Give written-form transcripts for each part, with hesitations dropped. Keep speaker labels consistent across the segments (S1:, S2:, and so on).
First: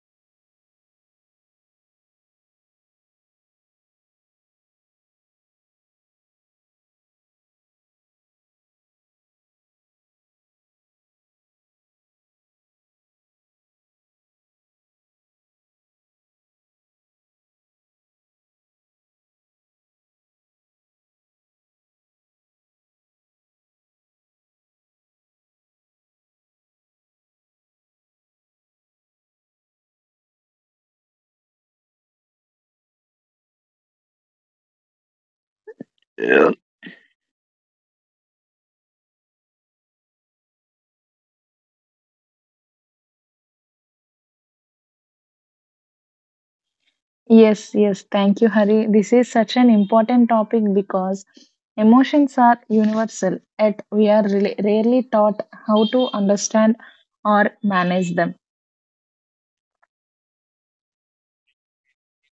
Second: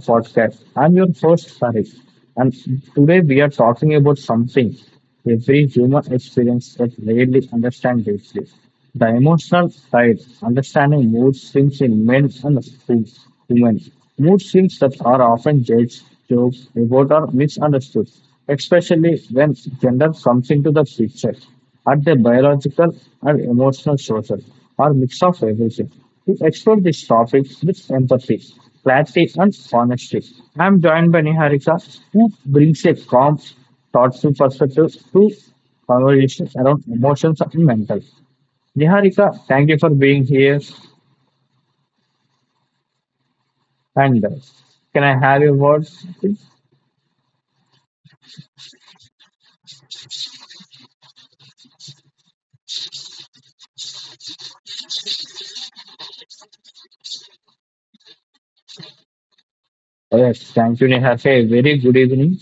S1: podcast. I'm your host, Sari, and today we are talking about something every human experience that rarely understand deeply. The emotional side, understanding mood swings in men and women. Mood swings that are often judged, joked about, or misunderstood, especially when gender comes into the picture. At the biological and emotional social, or mix of everything. To explore this topic with empathy, clarity, and honesty, I am joined by Niharika, who brings a calm, thoughtful perspective to
S2: Yeah.
S1: conversations around emotions and mental. Niharika, thank you for being here. And Can I have your words, please?
S2: Yes, yes. Thank you, Hari. This is such an important topic because emotions are universal, yet we are really rarely taught how to understand or manage them.
S1: Yes, thank you, Neha. A very good evening.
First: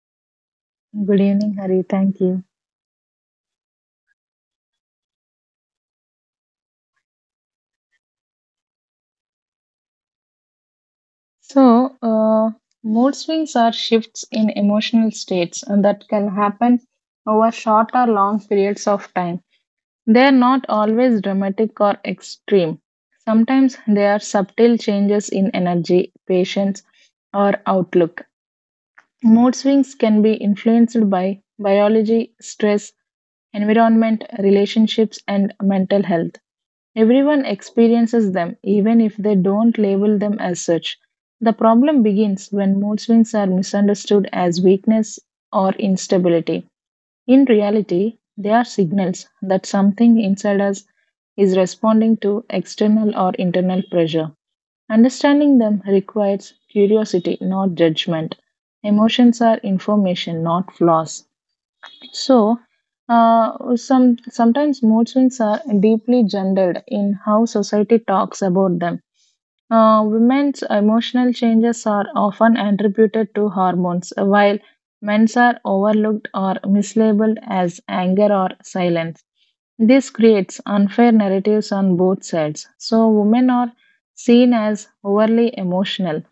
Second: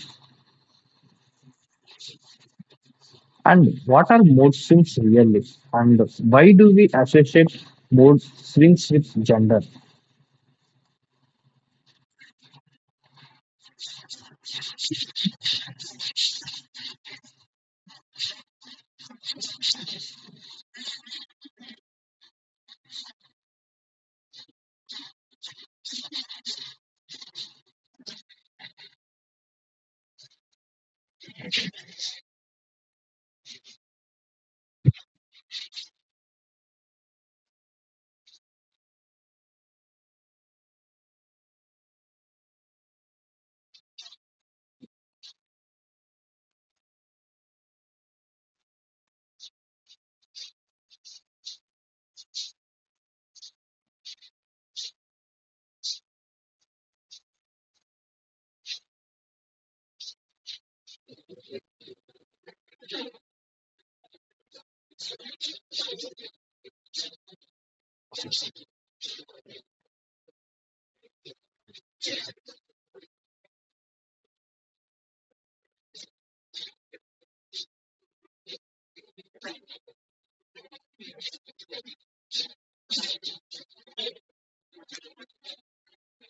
S2: Good evening, Hari. Thank you.
S1: And what are mood swings really? And why do we associate mood swings with gender?
S2: So, uh, mood swings are shifts in emotional states and that can happen over short or long periods of time. They are not always dramatic or extreme. Sometimes they are subtle changes in energy, patience, or outlook. Mood swings can be influenced by biology, stress, environment, relationships, and mental health. Everyone experiences them, even if they don't label them as such. The problem begins when mood swings are misunderstood as weakness or instability. In reality, they are signals that something inside us is responding to external or internal pressure. Understanding them requires curiosity, not judgment. Emotions are information, not flaws. So, sometimes mood swings are deeply gendered in how society talks about them. Women's emotional changes are often attributed to hormones, while men's are overlooked or mislabeled as anger or silence. This creates unfair narratives on both sides. So, women are seen as overly emotional,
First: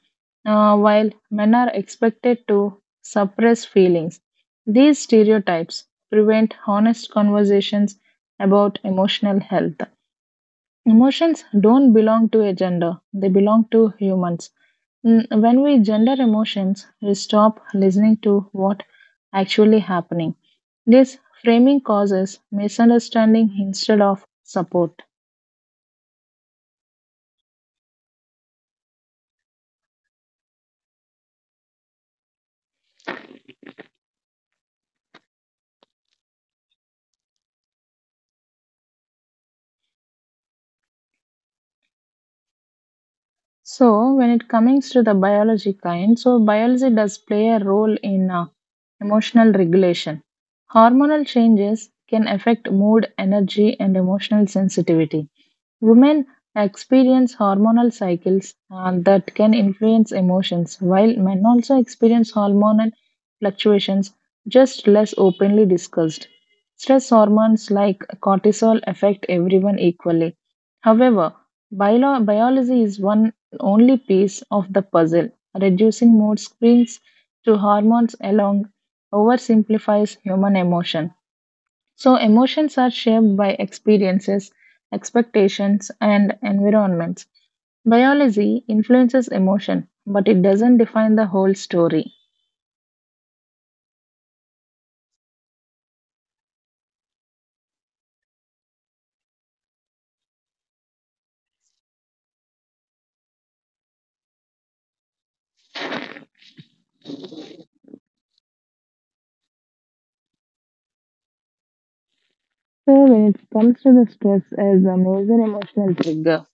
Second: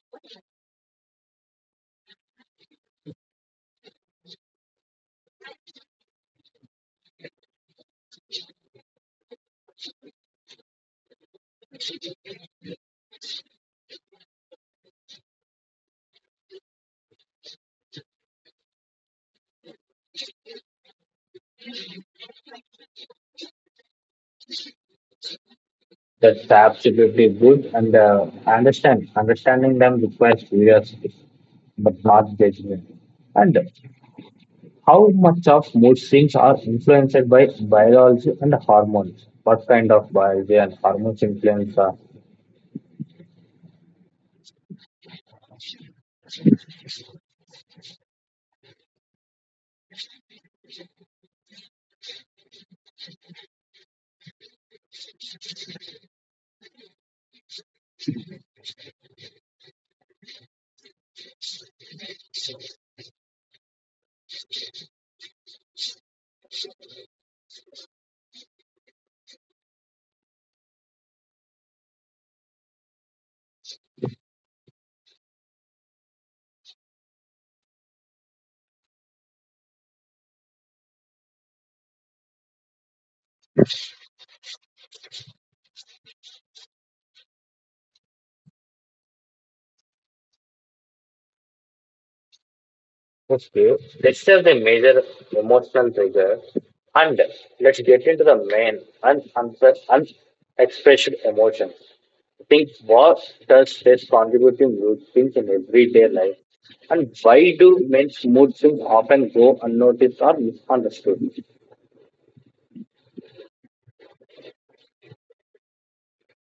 S2: while men are expected to suppress feelings. These stereotypes prevent honest conversations about emotional health. Emotions don't belong to a gender, they belong to humans. When we gender emotions, we stop listening to what actually happening. This framing causes misunderstanding instead of support.
S1: That's absolutely good. And understanding them requires curiosity, but not judgment. And how much of mood swings are influenced by biology and hormones? What kind of biology and hormones influence?
S2: So, when it comes to the biology kind, so biology does play a role in emotional regulation. Hormonal changes can affect mood, energy, and emotional sensitivity. Women experience hormonal cycles that can influence emotions, while men also experience hormonal fluctuations, just less openly discussed. Stress hormones like cortisol affect everyone equally. However, biology is one only piece of the puzzle. Reducing mood screens to hormones alone oversimplifies human emotion. So, emotions are shaped by experiences, expectations, and environments. Biology influences emotion, but it doesn't define the whole story.
S1: Okay, let's have the major emotional trigger and let's get into the unexpressed emotions. I think what does stress contribute to mood swings in everyday life, and why do men's mood swings often go unnoticed or misunderstood?
S2: So, when it comes to the stress as a major emotional trigger,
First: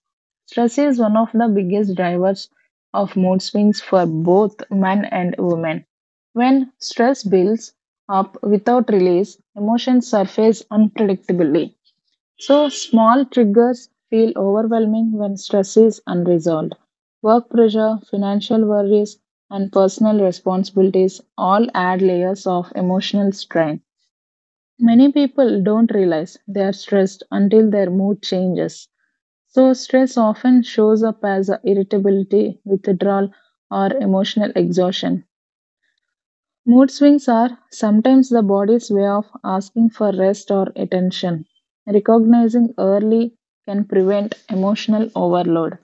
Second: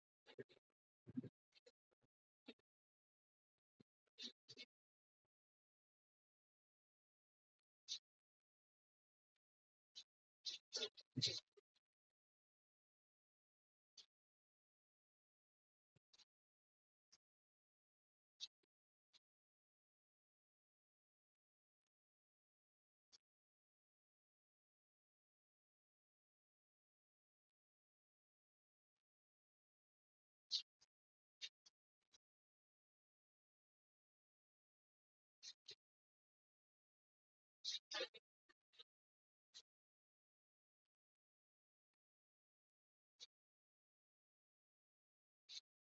S2: stress is one of the biggest drivers of mood swings for both men and women. When stress builds up without release, emotions surface unpredictably. So, small triggers feel overwhelming when stress is unresolved. Work pressure, financial worries, and personal responsibilities all add layers of emotional strain. Many people don't realize they are stressed until their mood changes. So, stress often shows up as irritability, withdrawal, or emotional exhaustion. Mood swings are sometimes the body's way of asking for rest or attention. Recognizing early can prevent emotional overload.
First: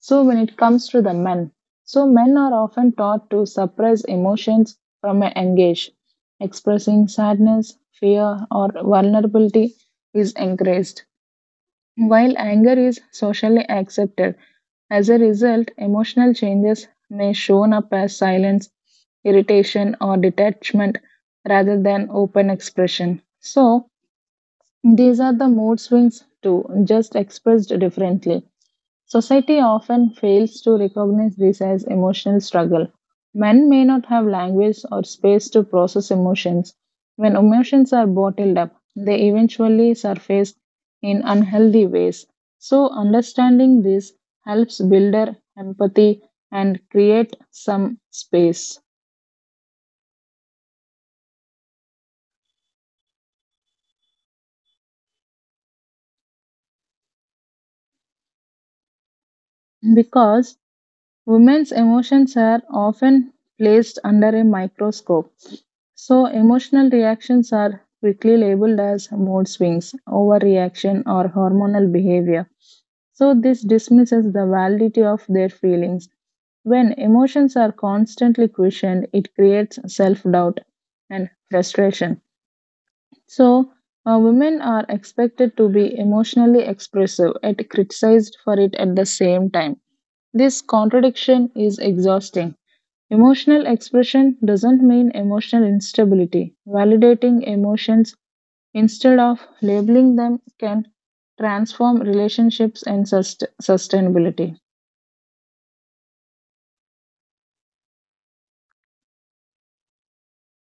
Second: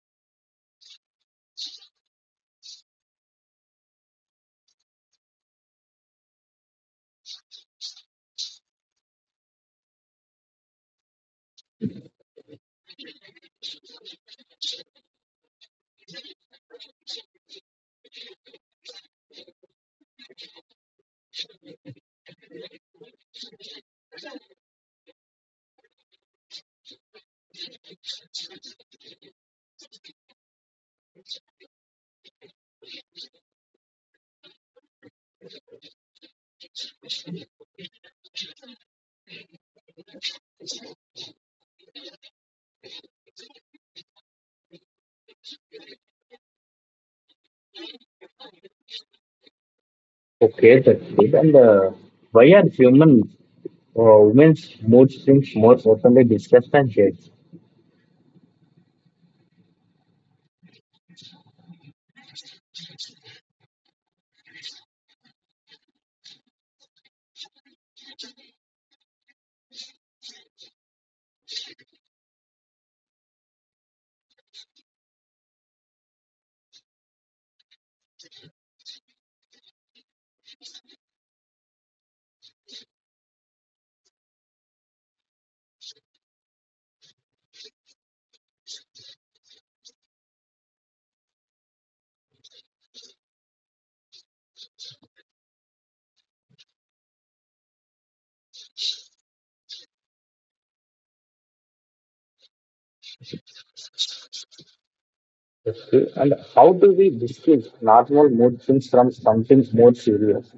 S2: So, when it comes to the men, so men are often taught to suppress emotions from a young age. Expressing sadness, fear, or vulnerability is encouraged. While anger is socially accepted, as a result, emotional changes may shown up as silence, irritation, or detachment rather than open expression. So, these are the mood swings too, just expressed differently. Society often fails to recognize this as emotional struggle. Men may not have language or space to process emotions. When emotions are bottled up, they eventually surface in unhealthy ways. So, understanding this helps build our empathy and create some space.
S1: Okay, that's it. And why are human women's mood swings more openly discussed than shared?
S2: Because women's emotions are often placed under a microscope. So, emotional reactions are quickly labeled as mood swings, overreaction, or hormonal behavior. So, this dismisses the validity of their feelings. When emotions are constantly questioned, it creates self doubt and frustration. So, women are expected to be emotionally expressive and criticized for it at the same time. This contradiction is exhausting. Emotional expression doesn't mean emotional instability. Validating emotions instead of labeling them can transform relationships and sustainability.
S1: Okay. And how do we distinguish normal mood swings from something more serious?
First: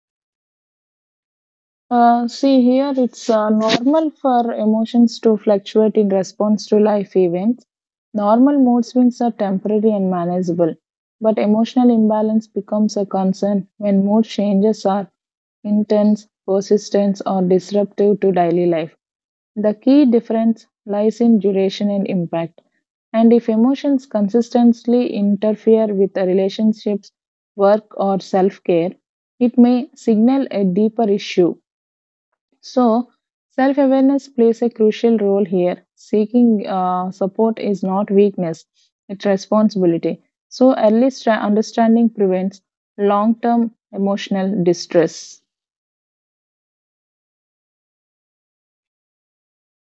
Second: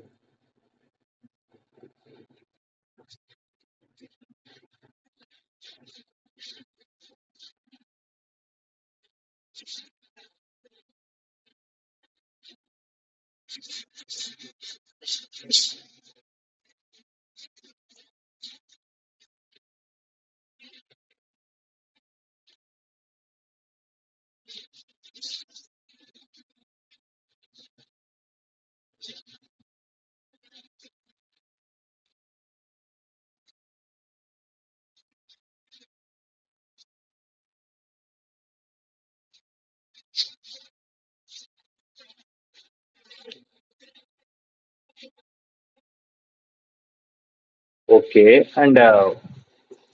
S2: See, here it's normal for emotions to fluctuate in response to life events. Normal mood swings are temporary and manageable, but emotional imbalance becomes a concern when mood changes are intense, persistent, or disruptive to daily life. The key difference lies in duration and impact. And if emotions consistently interfere with the relationships, work, or self care, it may signal a deeper issue. So, self awareness plays a crucial role here. Seeking support is not weakness, it's responsibility. So, early understanding prevents long term emotional distress.
S1: Okay. And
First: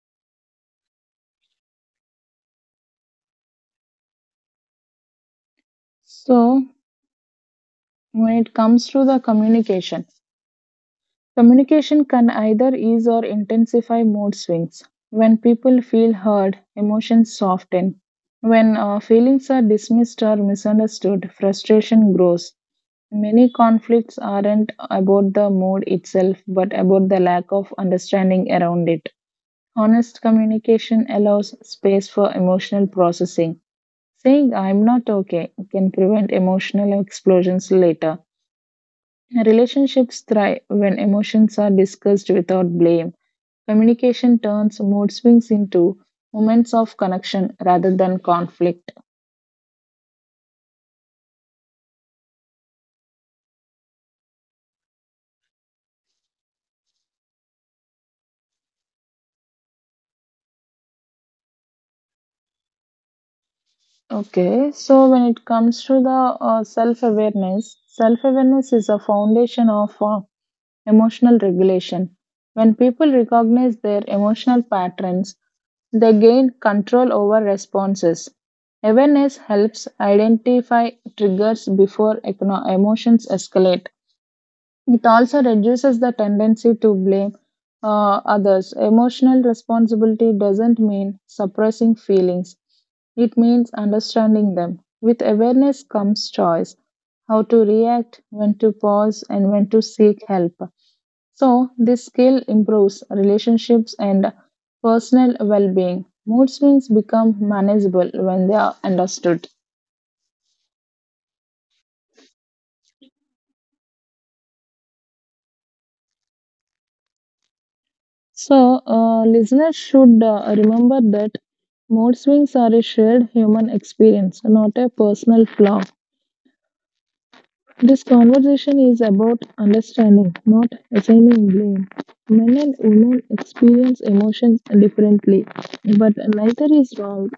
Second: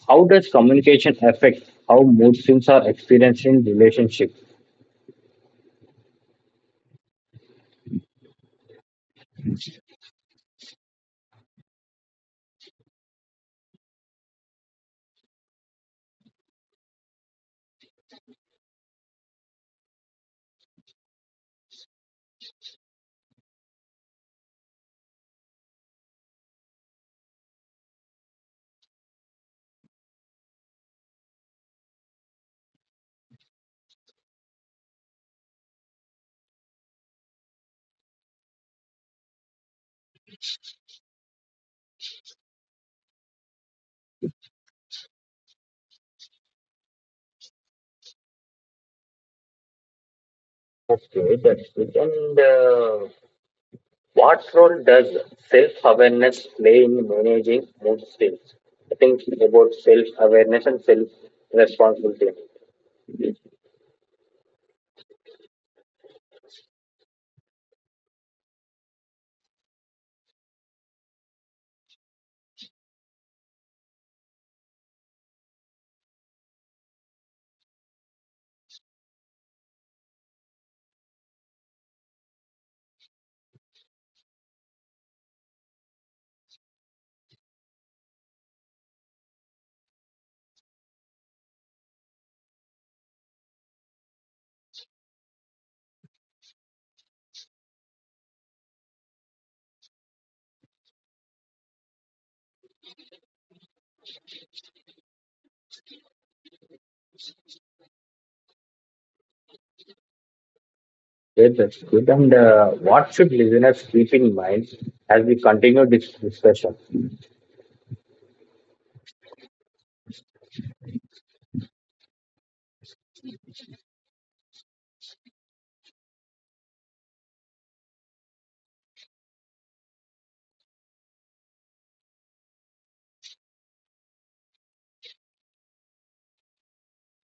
S1: How does communication affect how mood swings are experienced in relationships?
S2: So, when it comes to the communication, communication can either ease or intensify mood swings. When people feel heard, emotions soften. When feelings are dismissed or misunderstood, frustration grows. Many conflicts aren't about the mood itself, but about the lack of understanding around it. Honest communication allows space for emotional processing. Saying, "I'm not okay," can prevent emotional explosions later. Relationships thrive when emotions are discussed without blame. Communication turns mood swings into moments of connection rather than conflict.
S1: Okay, that's good. And What role does self-awareness play in managing mood swings? I think about self-awareness and self-responsibility. Okay,
S2: Okay, so when it comes to the self awareness is a foundation of emotional regulation. When people recognize their emotional patterns, they gain control over responses. Awareness helps identify triggers before emotions escalate. It also reduces the tendency to blame others. Emotional responsibility doesn't mean suppressing feelings, it means understanding them. With awareness comes choice: how to react, when to pause, and when to seek help. So, this skill improves relationships and personal well being. Mood swings become manageable when they are understood.
S1: that's good. And What should listeners keep in mind as we continue this discussion?
S2: So, listeners should remember that mood swings are a shared human experience, not a personal flaw. This conversation is about understanding, not assigning blame. Men and women experience emotions differently, but neither is wrong.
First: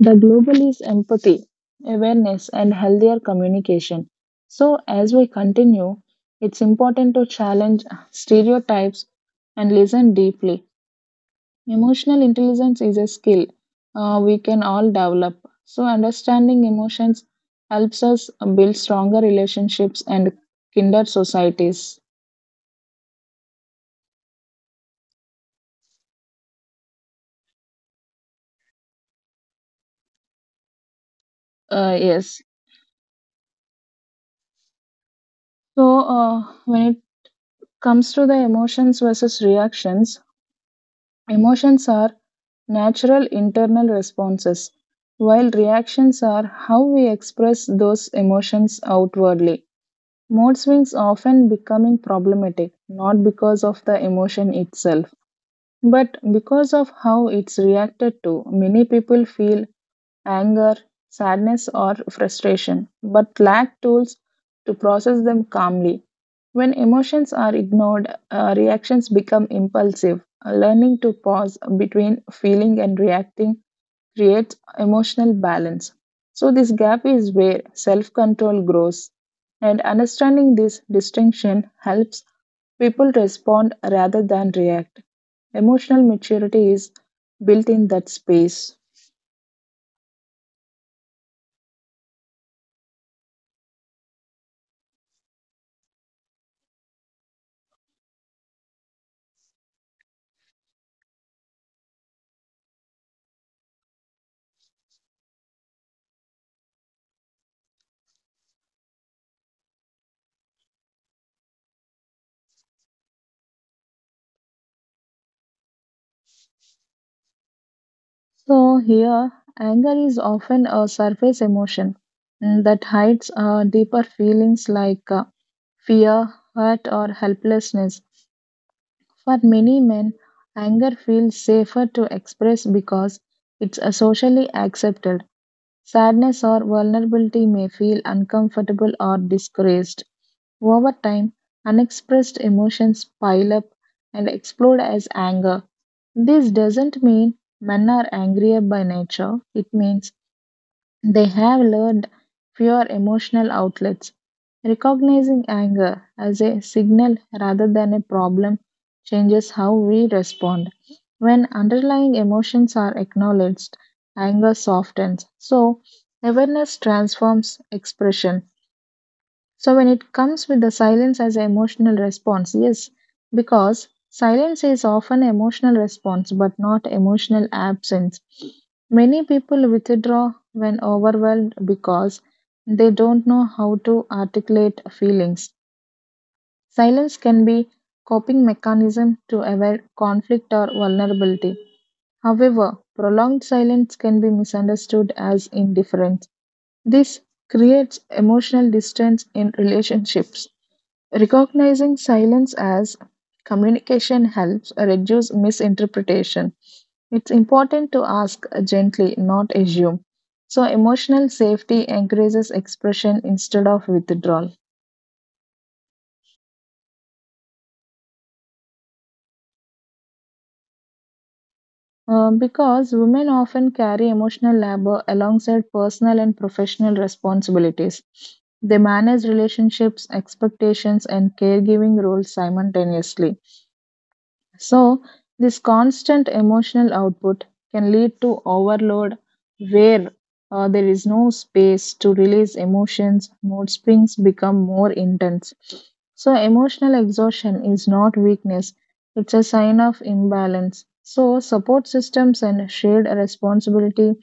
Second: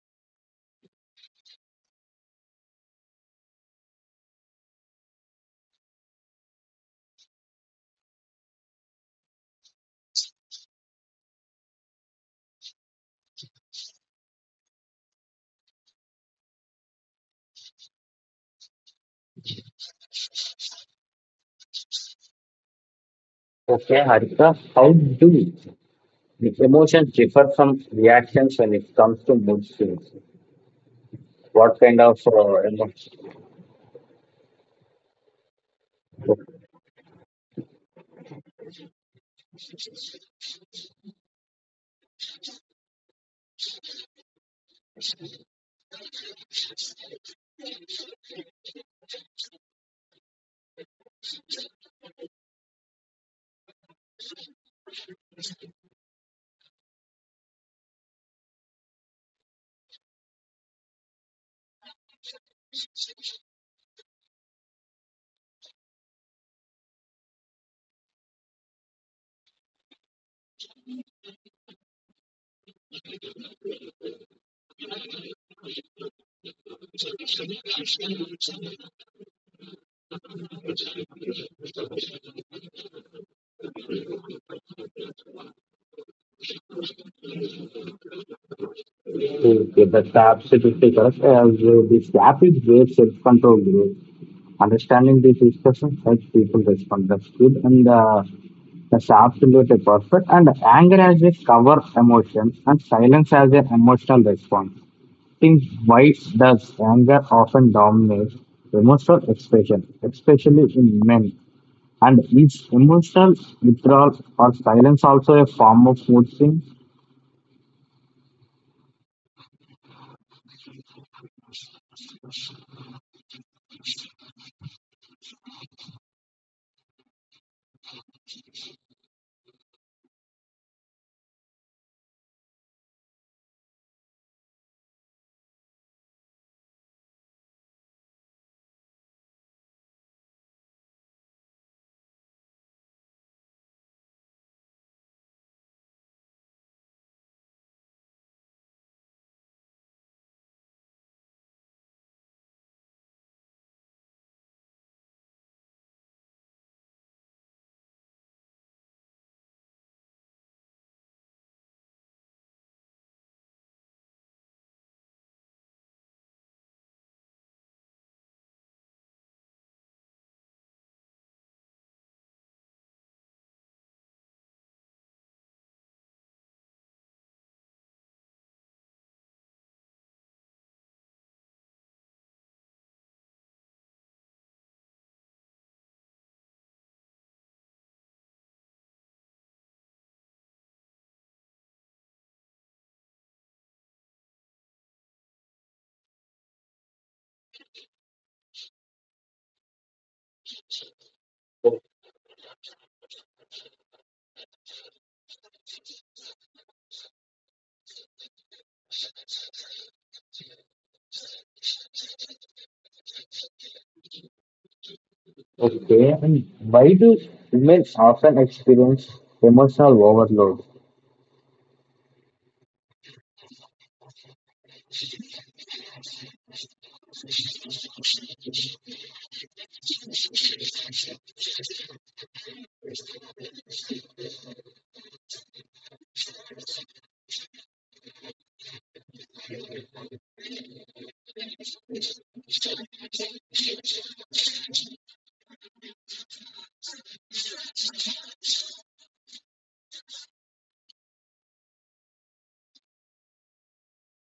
S2: The global is empathy, awareness, and healthier communication. So, as we continue, it's important to challenge stereotypes and listen deeply. Emotional intelligence is a skill we can all develop. So, understanding emotions helps us build stronger relationships and kinder societies.
S1: Okay, Harika, how do the emotions differ from reactions when it comes to mood swings? What kind of
S2: Yes.
S1: emotions?
S2: So, when it comes to the emotions versus reactions, emotions are natural internal responses, while reactions are how we express those emotions outwardly. Mood swings often becoming problematic, not because of the emotion itself, but because of how it's reacted to. Many people feel anger, sadness, or frustration, but lack tools to process them calmly. When emotions are ignored, reactions become impulsive. Learning to pause between feeling and reacting creates emotional balance. So, this gap is where self control grows, and understanding this distinction helps people respond rather than react. Emotional maturity is built in that space.
S1: Okay, that's absolutely correct. As This gap is where self control group, understanding these discussions helps people respond. That's good, and that's absolutely perfect. And anger as a cover emotion, and silence as an emotional response. Think, why does anger often dominate emotional expression, especially in men? And is emotional withdrawal or silence also a form of mood swing?
S2: So here, anger is often a surface emotion that hides deeper feelings like fear, hurt, or helplessness. For many men, anger feels safer to express because it's socially accepted. Sadness or vulnerability may feel uncomfortable or disgraced. Over time, unexpressed emotions pile up and explode as anger. This doesn't mean men are angrier by nature, it means they have learned fewer emotional outlets. Recognizing anger as a signal rather than a problem changes how we respond. When underlying emotions are acknowledged, anger softens. So, awareness transforms expression. So when it comes with the silence as an emotional response, yes, because silence is often emotional response but not emotional absence. Many people withdraw when overwhelmed because they don't know how to articulate feelings. Silence can be coping mechanism to avoid conflict or vulnerability. However, prolonged silence can be misunderstood as indifference. This creates emotional distance in relationships. Recognizing silence as communication helps reduce misinterpretation. It's important to ask gently, not assume. So, emotional safety encourages expression instead of withdrawal.
S1: Okay, and why do women often experience emotional overload?
S2: Because women often carry emotional labor alongside personal and professional responsibilities. They manage relationships, expectations, and caregiving roles simultaneously. So, this constant emotional output can lead to overload where there is no space to release emotions, mood swings become more intense. So, emotional exhaustion is not weakness, it's a sign of imbalance. So, support systems and shared responsibility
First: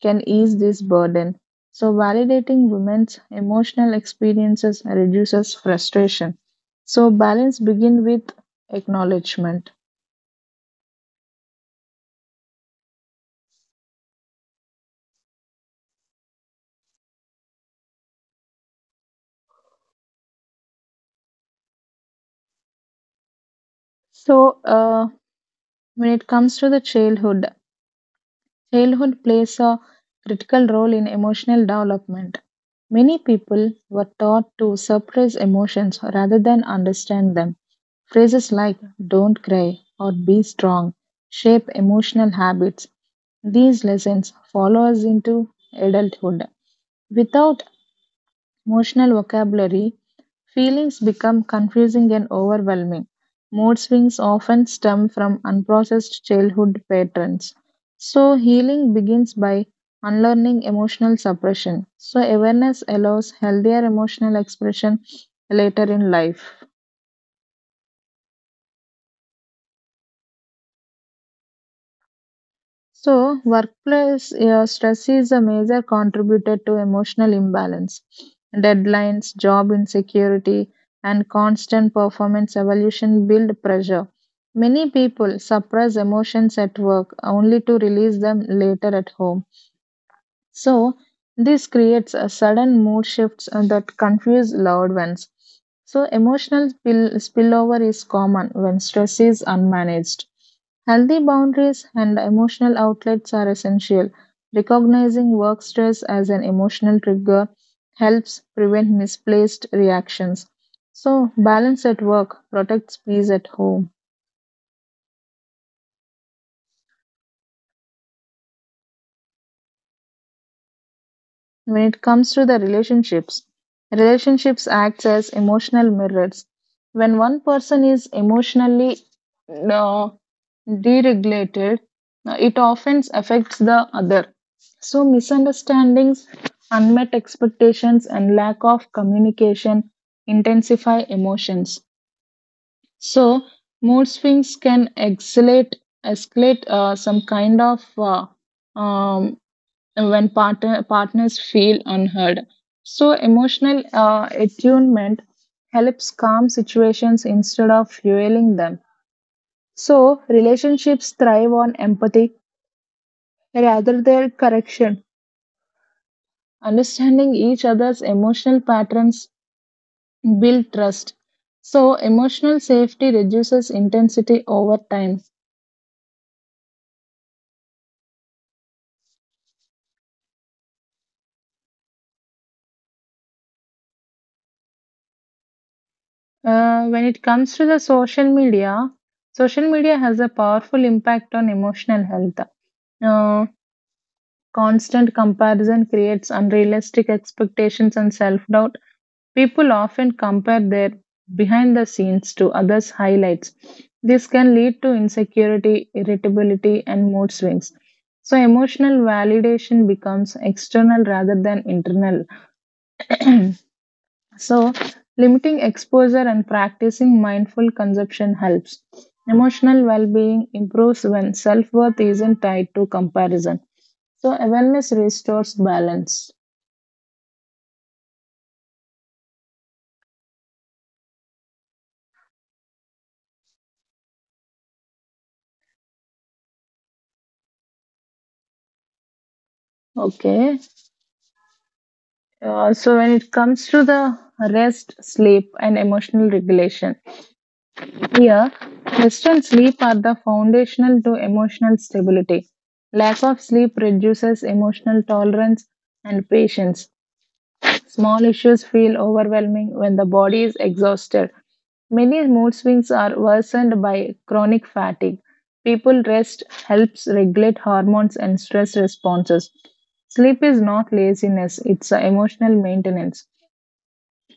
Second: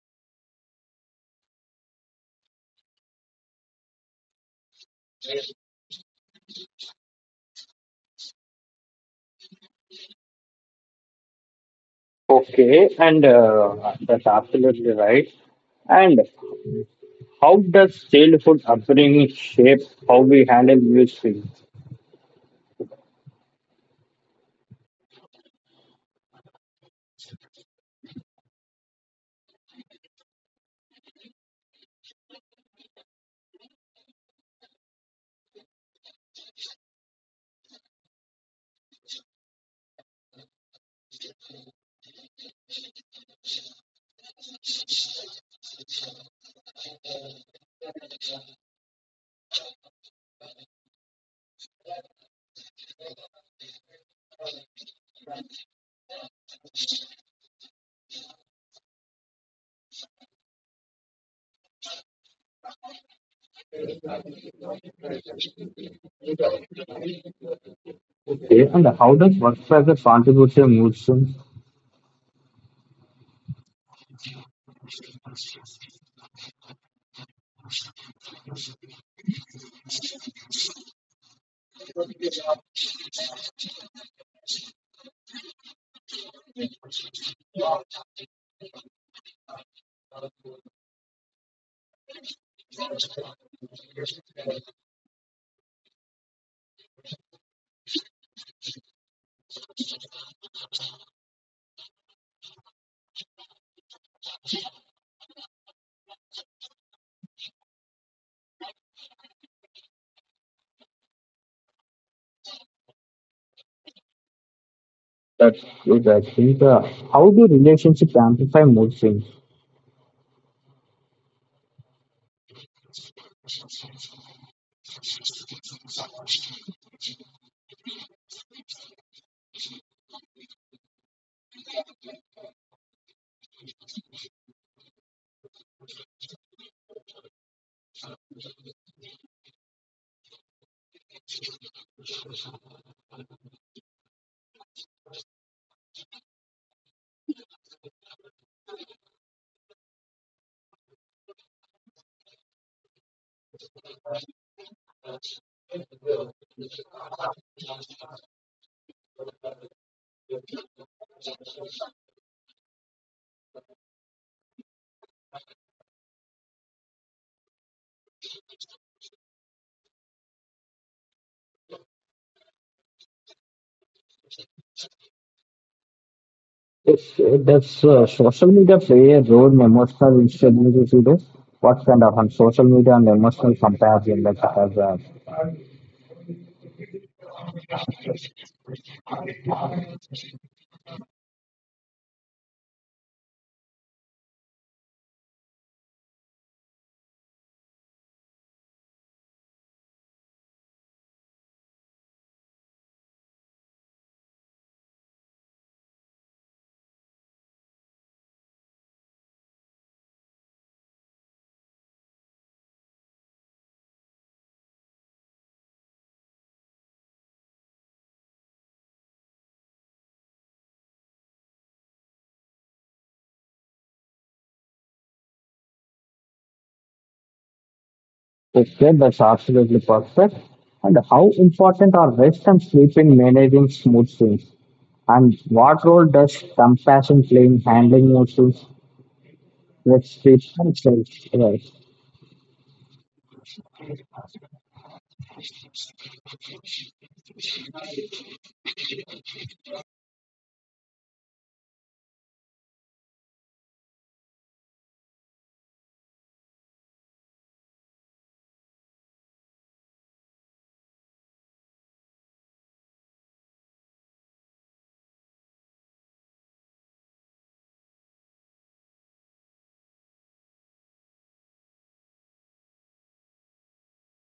S2: can ease this burden. So, validating women's emotional experiences reduces frustration. So, balance begins with acknowledgement.
S1: Okay, and that's absolutely right. And how does childhood upbringing shape how we handle mood swings?
S2: So, when it comes to the childhood, childhood plays a critical role in emotional development. Many people were taught to suppress emotions rather than understand them. Phrases like "don't cry" or "be strong" shape emotional habits. These lessons follow us into adulthood without emotional vocabulary. Feelings become confusing and overwhelming. Mood swings often stem from unprocessed childhood patterns. So, healing begins by unlearning emotional suppression. So, awareness allows healthier emotional expression later in life.
S1: Okay, and how does work pressure contribute to mood swings?
S2: So, workplace stress is a major contributor to emotional imbalance. Deadlines, job insecurity, and constant performance evolution build pressure. Many people suppress emotions at work only to release them later at home. So, this creates a sudden mood shifts that confuse loved ones. So, emotional spillover is common when stress is unmanaged. Healthy boundaries and emotional outlets are essential. Recognizing work stress as an emotional trigger helps prevent misplaced reactions. So, balance at work protects peace at home.
S1: That's good, I think. How do relationships amplify mood swings?
S2: When it comes to the relationships, relationships acts as emotional mirrors. When one person is emotionally uh, deregulated, it often affects the other. So, misunderstandings, unmet expectations, and lack of communication intensify emotions. So, mood swings can escalate some kind of uh, um, when partners feel unheard. So, emotional attunement helps calm situations instead of fueling them. So, relationships thrive on empathy rather than correction. Understanding each other's emotional patterns build trust. So, emotional safety reduces intensity over time.
S1: Yes, does social media play a role in emotional instability today? What kind of on social media and emotional comparison that has
S2: When it comes to the social media has a powerful impact on emotional health. Uh, Constant comparison creates unrealistic expectations and self doubt. People often compare their behind the scenes to others' highlights. This can lead to insecurity, irritability, and mood swings. So, emotional validation becomes external rather than internal. So, limiting exposure and practicing mindful consumption helps. Emotional well being improves when self worth isn't tied to comparison. So, awareness restores balance.
S1: said that's absolutely perfect. And how important are rest and sleep in managing mood swings? And what role does compassion play in handling mood swings? Let's speak.
S2: Okay.
S1: Yes.
S2: So when it comes to the rest, sleep, and emotional regulation, here, rest and sleep are the foundational to emotional stability. Lack of sleep reduces emotional tolerance and patience. Small issues feel overwhelming when the body is exhausted. Many mood swings are worsened by chronic fatigue. People rest helps regulate hormones and stress responses. Sleep is not laziness, it's a emotional maintenance.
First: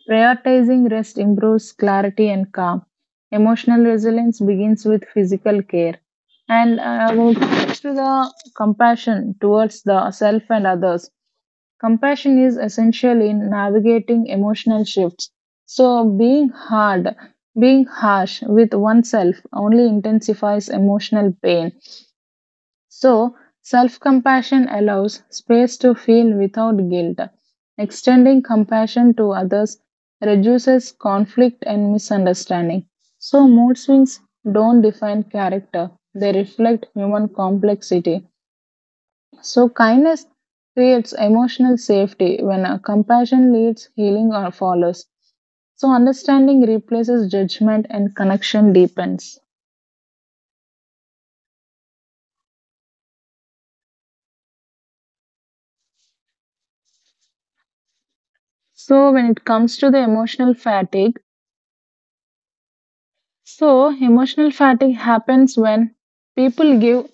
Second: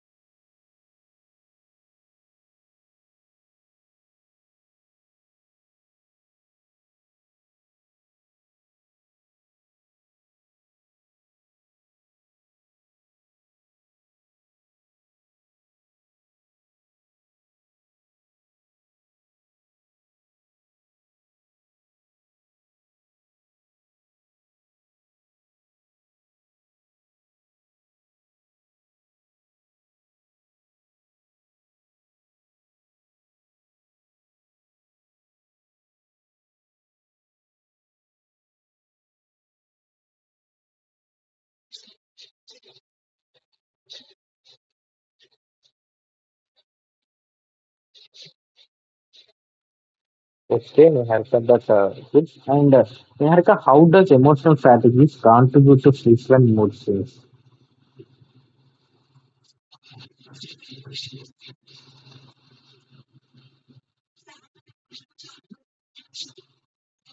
S2: Prioritizing rest improves clarity and calm. Emotional resilience begins with physical care. And I will go to the compassion towards the self and others. Compassion is essential in navigating emotional shifts. So, being harsh with oneself only intensifies emotional pain. So, self compassion allows space to feel without guilt. Extending compassion to others reduces conflict and misunderstanding. So, mood swings don't define character, they reflect human complexity. So, kindness creates emotional safety when compassion leads healing or follows. So, understanding replaces judgment and connection deepens.
S1: Explain, Niharika, that. Good. And Niharika, how does emotional strategies contribute to frequent mood swings?
S2: So, when it comes to the emotional fatigue, so emotional fatigue happens when people give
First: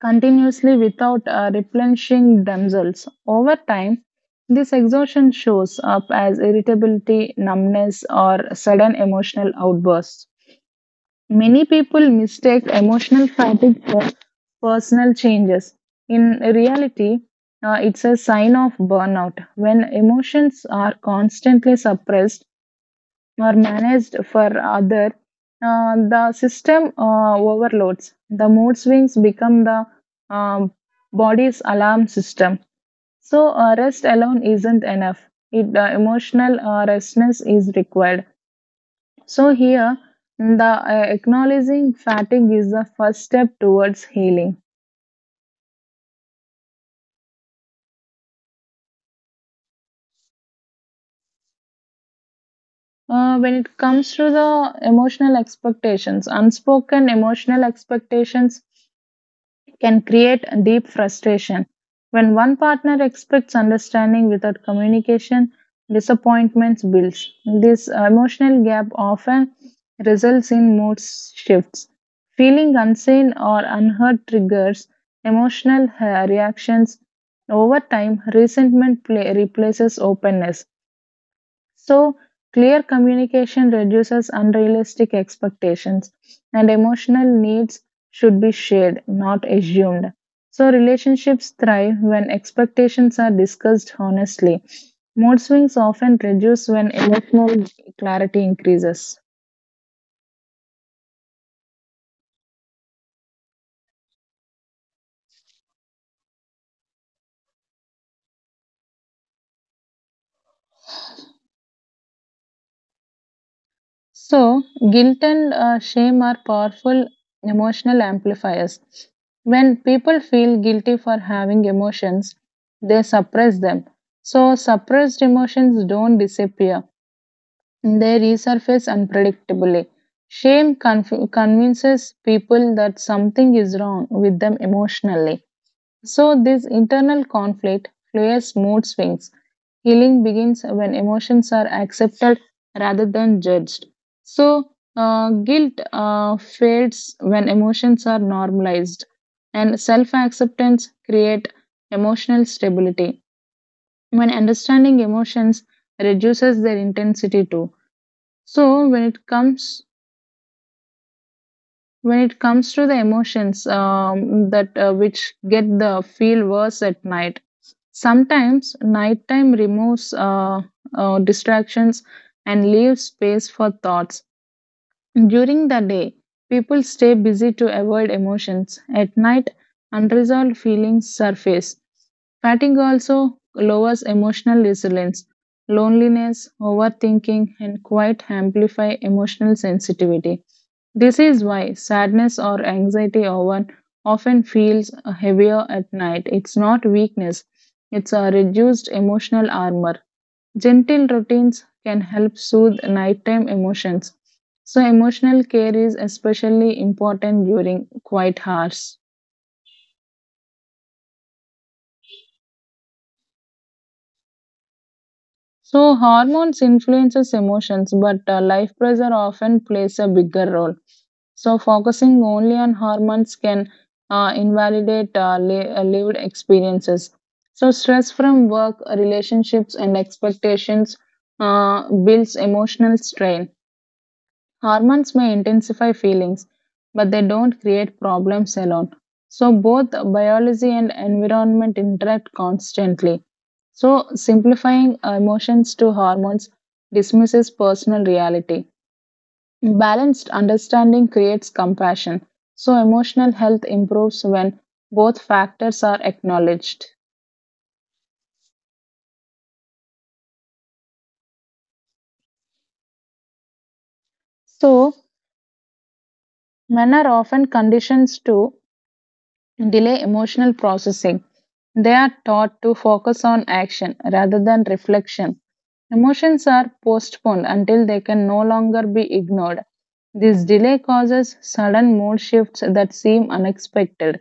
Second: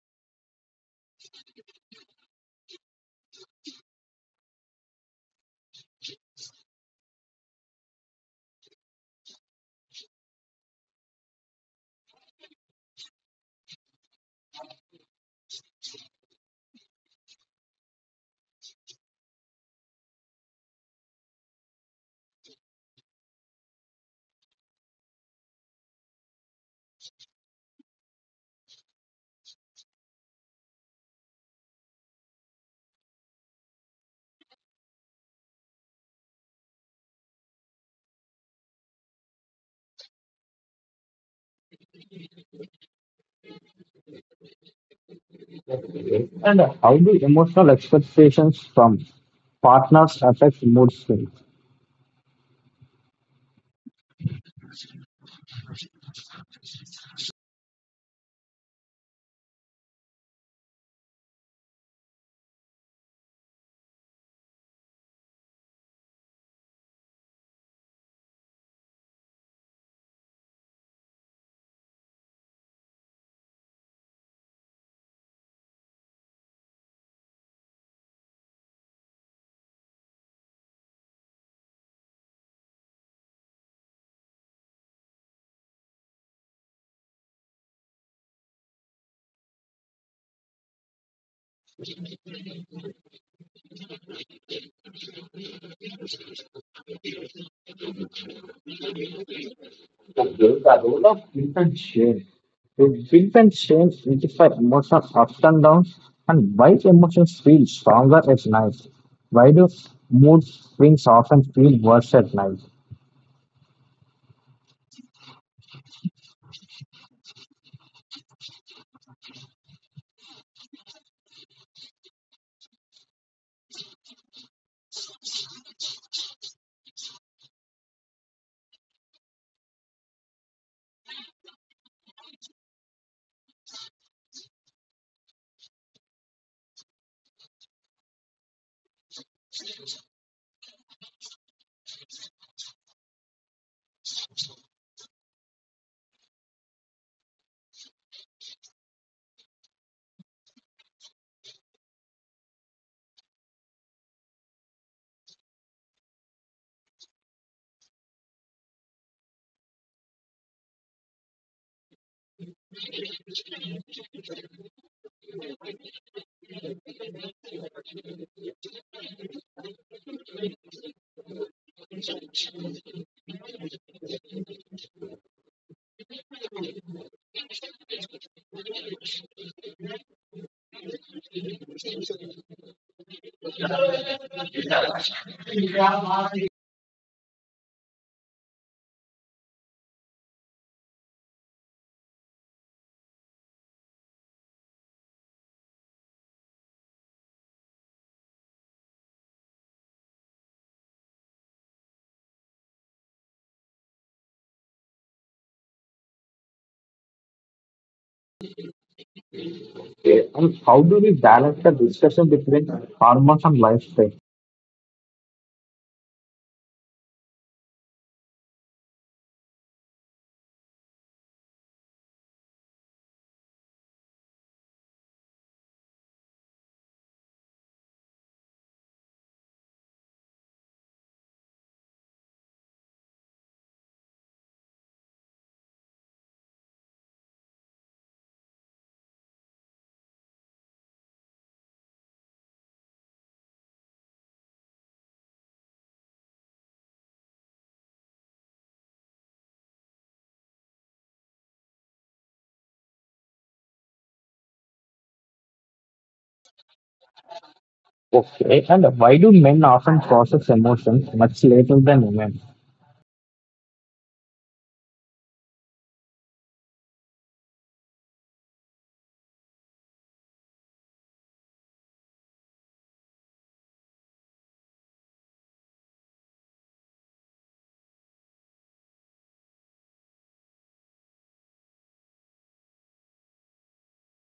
S2: continuously without replenishing themselves. Over time, this exhaustion shows up as irritability, numbness, or sudden emotional outbursts. Many people mistake emotional fatigue for personal changes. In reality, it's a sign of burnout. When emotions are constantly suppressed or managed for other, the system overloads. The mood swings become the um, body's alarm system. So rest alone isn't enough. Emotional restness is required so here, the acknowledging fatigue is the first step towards healing.
S1: And how do emotional expectations from partners affect mood swings?
S2: When it comes to the emotional expectations, unspoken emotional expectations can create a deep frustration. When one partner expects understanding without communication, disappointments builds. This emotional gap often results in mood shifts. Feeling unseen or unheard triggers emotional reactions. Over time, resentment replaces openness. So, clear communication reduces unrealistic expectations, and emotional needs should be shared, not assumed. So, relationships thrive when expectations are discussed honestly. Mood swings often reduce when emotional clarity increases.
S1: The role of guilt and shame. So guilt and shame identify emotional ups and downs and why emotions feel stronger at night. Why do mood swings often feel worse at night?
S2: So, guilt and shame are powerful emotional amplifiers. When people feel guilty for having emotions, they suppress them. So, suppressed emotions don't disappear, they resurface unpredictably. Shame convinces people that something is wrong with them emotionally, so this internal conflict fuels mood swings. Healing begins when emotions are accepted rather than judged. So, guilt fades when emotions are normalized, and self acceptance create emotional stability. When understanding emotions reduces their intensity too. So, when it comes to the emotions that which get the feel worse at night, sometimes nighttime removes distractions and leaves space for thoughts. During the day people stay busy to avoid emotions. At night unresolved feelings surface. Fatigue also lowers emotional resilience. Loneliness, overthinking, and quiet amplify emotional sensitivity. This is why sadness or anxiety often feels heavier at night. It's not weakness, it's a reduced emotional armor. Gentle routines can help soothe nighttime emotions. So, emotional care is especially important during quiet hours.
S1: Okay. And how do we balance the discussion between hormones and lifestyle?
S2: So hormones influences emotions, but life pressure often plays a bigger role. So focusing only on hormones can invalidate lived experiences. So stress from work, relationships, and expectations builds emotional strain. Hormones may intensify feelings, but they don't create problems alone. So, both biology and environment interact constantly. So, simplifying emotions to hormones dismisses personal reality. Balanced understanding creates compassion. So, emotional health improves when both factors are acknowledged.
S1: Okay, and why do men often process emotions much later than women?
S2: So, men are often conditioned to delay emotional processing. They are taught to focus on action rather than reflection. Emotions are postponed until they can no longer be ignored. This delay causes sudden mood shifts that seem unexpected.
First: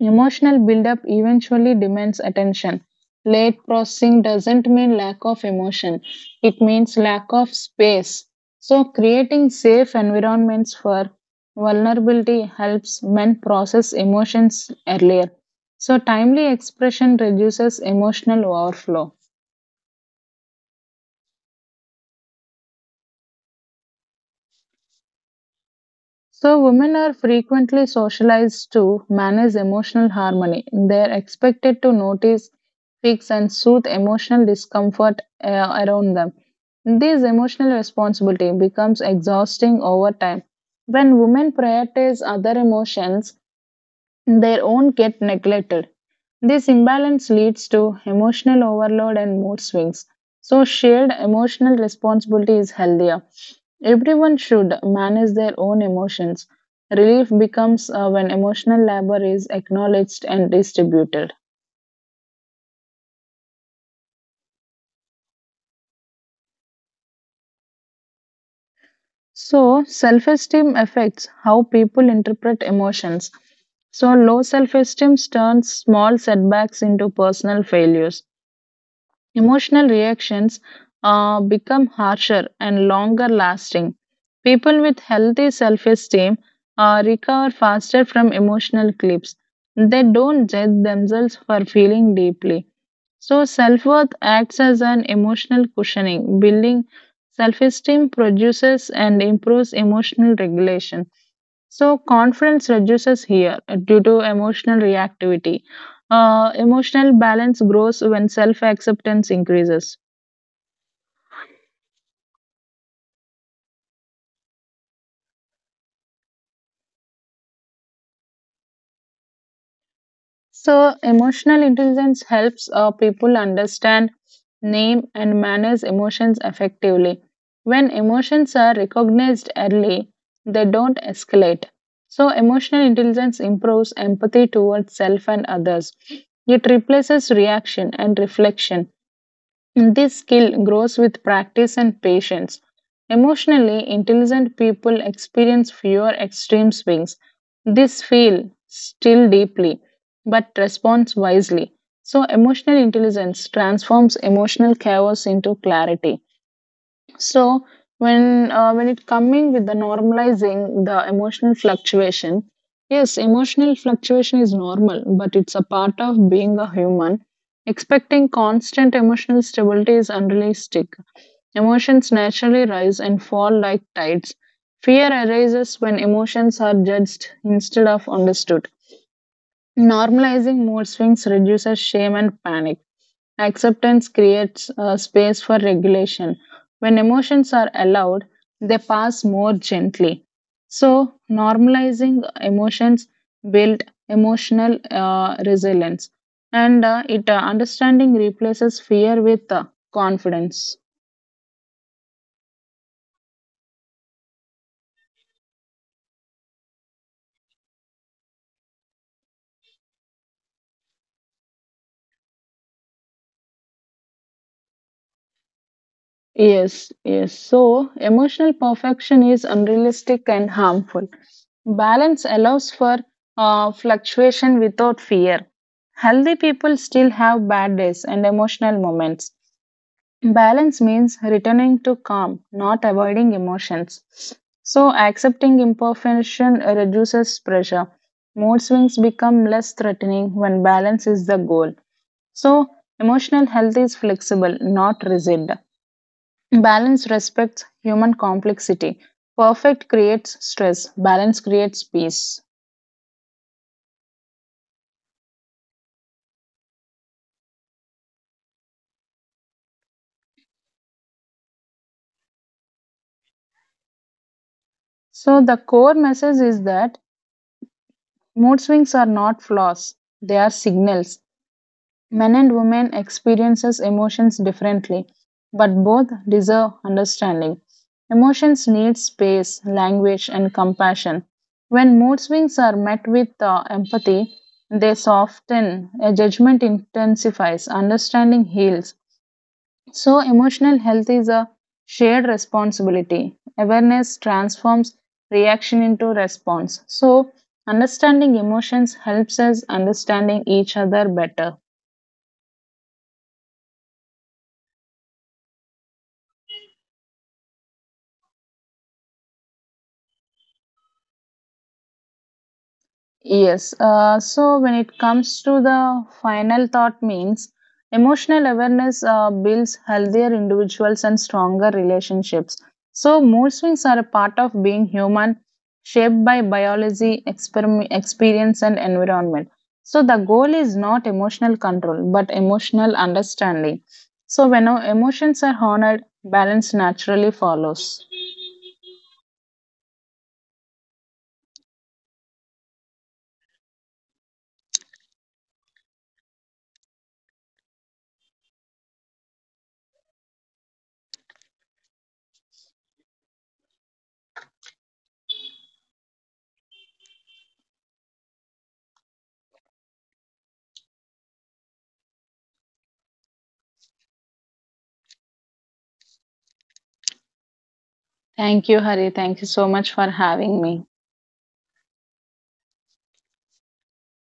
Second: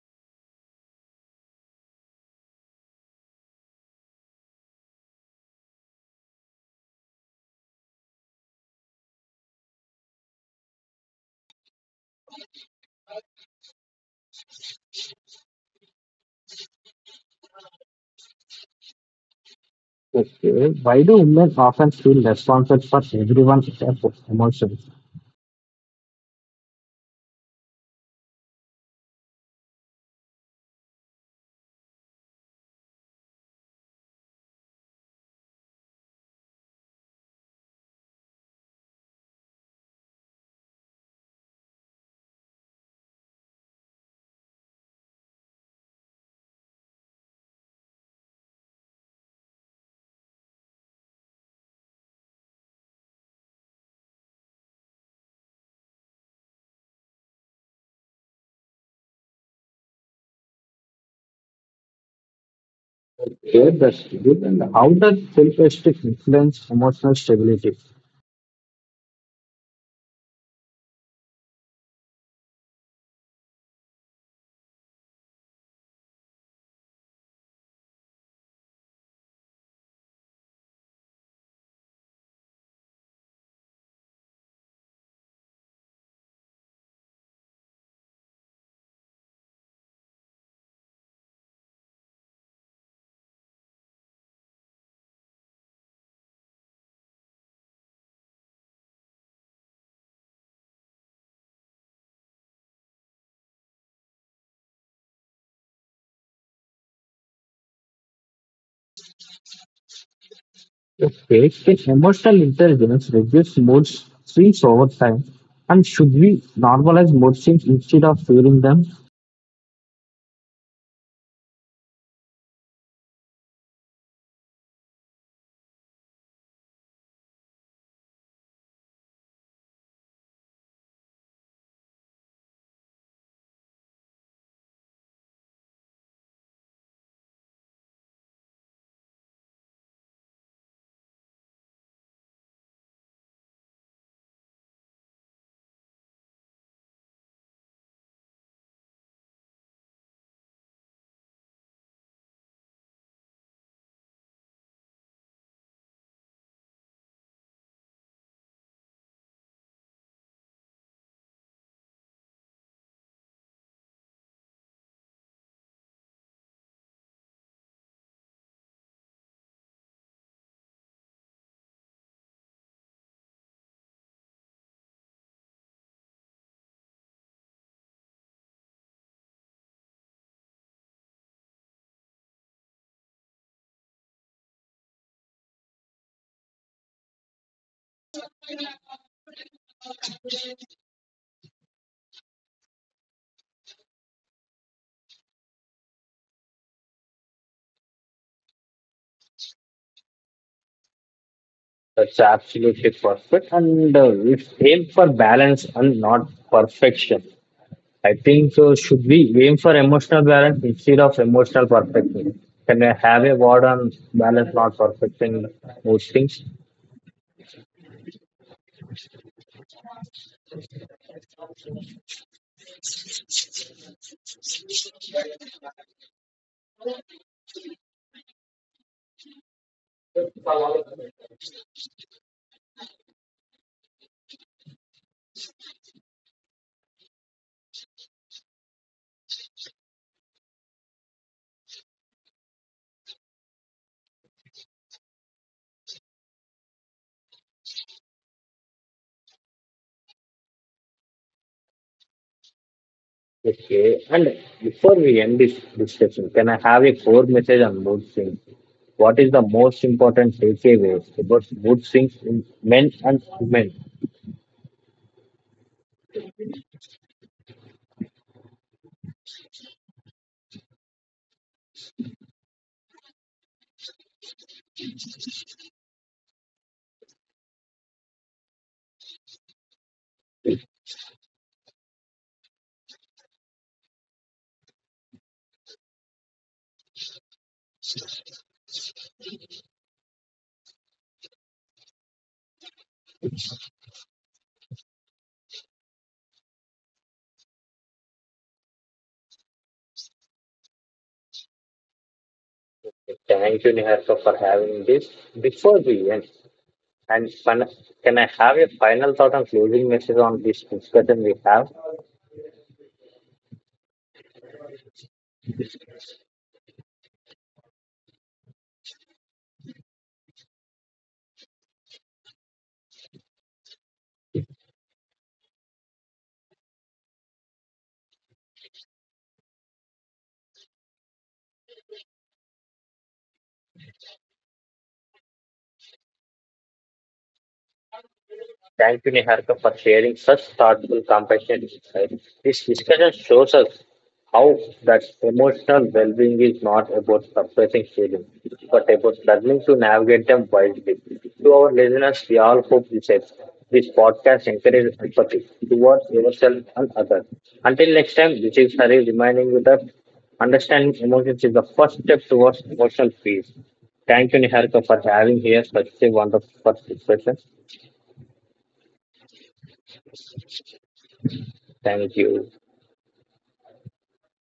S2: Emotional buildup eventually demands attention. Late processing doesn't mean lack of emotion, it means lack of space. So, creating safe environments for vulnerability helps men process emotions earlier. So, timely expression reduces emotional overflow.
S1: Okay. Why do women often feel responsible for everyone's emotions?
S2: So, women are frequently socialized to manage emotional harmony. They are expected to notice, fix, and soothe emotional discomfort around them. This emotional responsibility becomes exhausting over time. When women prioritize other emotions, their own get neglected. This imbalance leads to emotional overload and mood swings. So, shared emotional responsibility is healthier. Everyone should manage their own emotions. Relief becomes when emotional labor is acknowledged and distributed.
S1: Okay, that's good. And how does self-esteem influence emotional stability?
S2: So, self esteem affects how people interpret emotions. So, low self esteem turns small setbacks into personal failures. Emotional reactions become harsher and longer lasting. People with healthy self esteem recover faster from emotional clips. They don't judge themselves for feeling deeply. So, self worth acts as an emotional cushioning. Building self esteem produces and improves emotional regulation. So conference reduces here due to emotional reactivity. Emotional balance grows when self acceptance increases.
S1: Okay, can emotional intelligence reduce mood swings over time? And should we normalize mood swings instead of fearing them?
S2: So emotional intelligence helps people understand, name, and manage emotions effectively. When emotions are recognized early, they don't escalate. So emotional intelligence improves empathy towards self and others. It replaces reaction and reflection. This skill grows with practice and patience. Emotionally intelligent people experience fewer extreme swings. This feel still deeply, but responds wisely. So, emotional intelligence transforms emotional chaos into clarity. So when it coming with the normalizing the emotional fluctuation, yes, emotional fluctuation is normal, but it's a part of being a human. Expecting constant emotional stability is unrealistic. Emotions naturally rise and fall like tides. Fear arises when emotions are judged instead of understood. Normalizing mood swings reduces shame and panic. Acceptance creates space for regulation. When emotions are allowed, they pass more gently. So, normalizing emotions build emotional resilience, and it understanding replaces fear with confidence.
S1: That's absolutely perfect. And We aim for balance and not perfection, I think so. Should we aim for emotional balance instead of emotional perfection? Can I have a word on balance, not perfection, most things?
S2: Yes, yes. So, emotional perfection is unrealistic and harmful. Balance allows for fluctuation without fear. Healthy people still have bad days and emotional moments. Balance means returning to calm, not avoiding emotions. So, accepting imperfection reduces pressure. Mood swings become less threatening when balance is the goal. So, emotional health is flexible, not rigid. Balance respects human complexity. Perfect creates stress. Balance creates peace.
S1: Okay. And before we end this discussion, can I have a core message on mood swings? What is the most important takeaway about mood swings in men and women?
S2: So, the core message is that mood swings are not flaws, they are signals. Men and women experiences emotions differently, but both deserve understanding. Emotions need space, language, and compassion. When mood swings are met with empathy, they soften, a judgment intensifies, understanding heals. So, emotional health is a shared responsibility. Awareness transforms reaction into response. So, understanding emotions helps us understanding each other better.
S1: Thank you, Niharika, for having this. Before we end, and fin- can I have a final thought on closing message on this discussion we have?
S2: Yes. So when it comes to the final thought means emotional awareness builds healthier individuals and stronger relationships. So mood swings are a part of being human, shaped by biology, experiment, experience, and environment. So the goal is not emotional control, but emotional understanding. So when our emotions are honored, balance naturally follows.
S1: Thank you, Niharika, for sharing such thoughtful, compassionate insights. This discussion shows us how that emotional well-being is not about suppressing feelings, but about learning to navigate them wisely. To our listeners, we all hope this helps. This podcast encourages empathy towards yourself and others. Until next time, this is Hari reminding you that understanding emotions is the first step towards emotional peace. Thank you, Niharika, for having here such a wonderful discussion.
S2: Thank you, Hari. Thank you so much for having me.
S1: Thank you.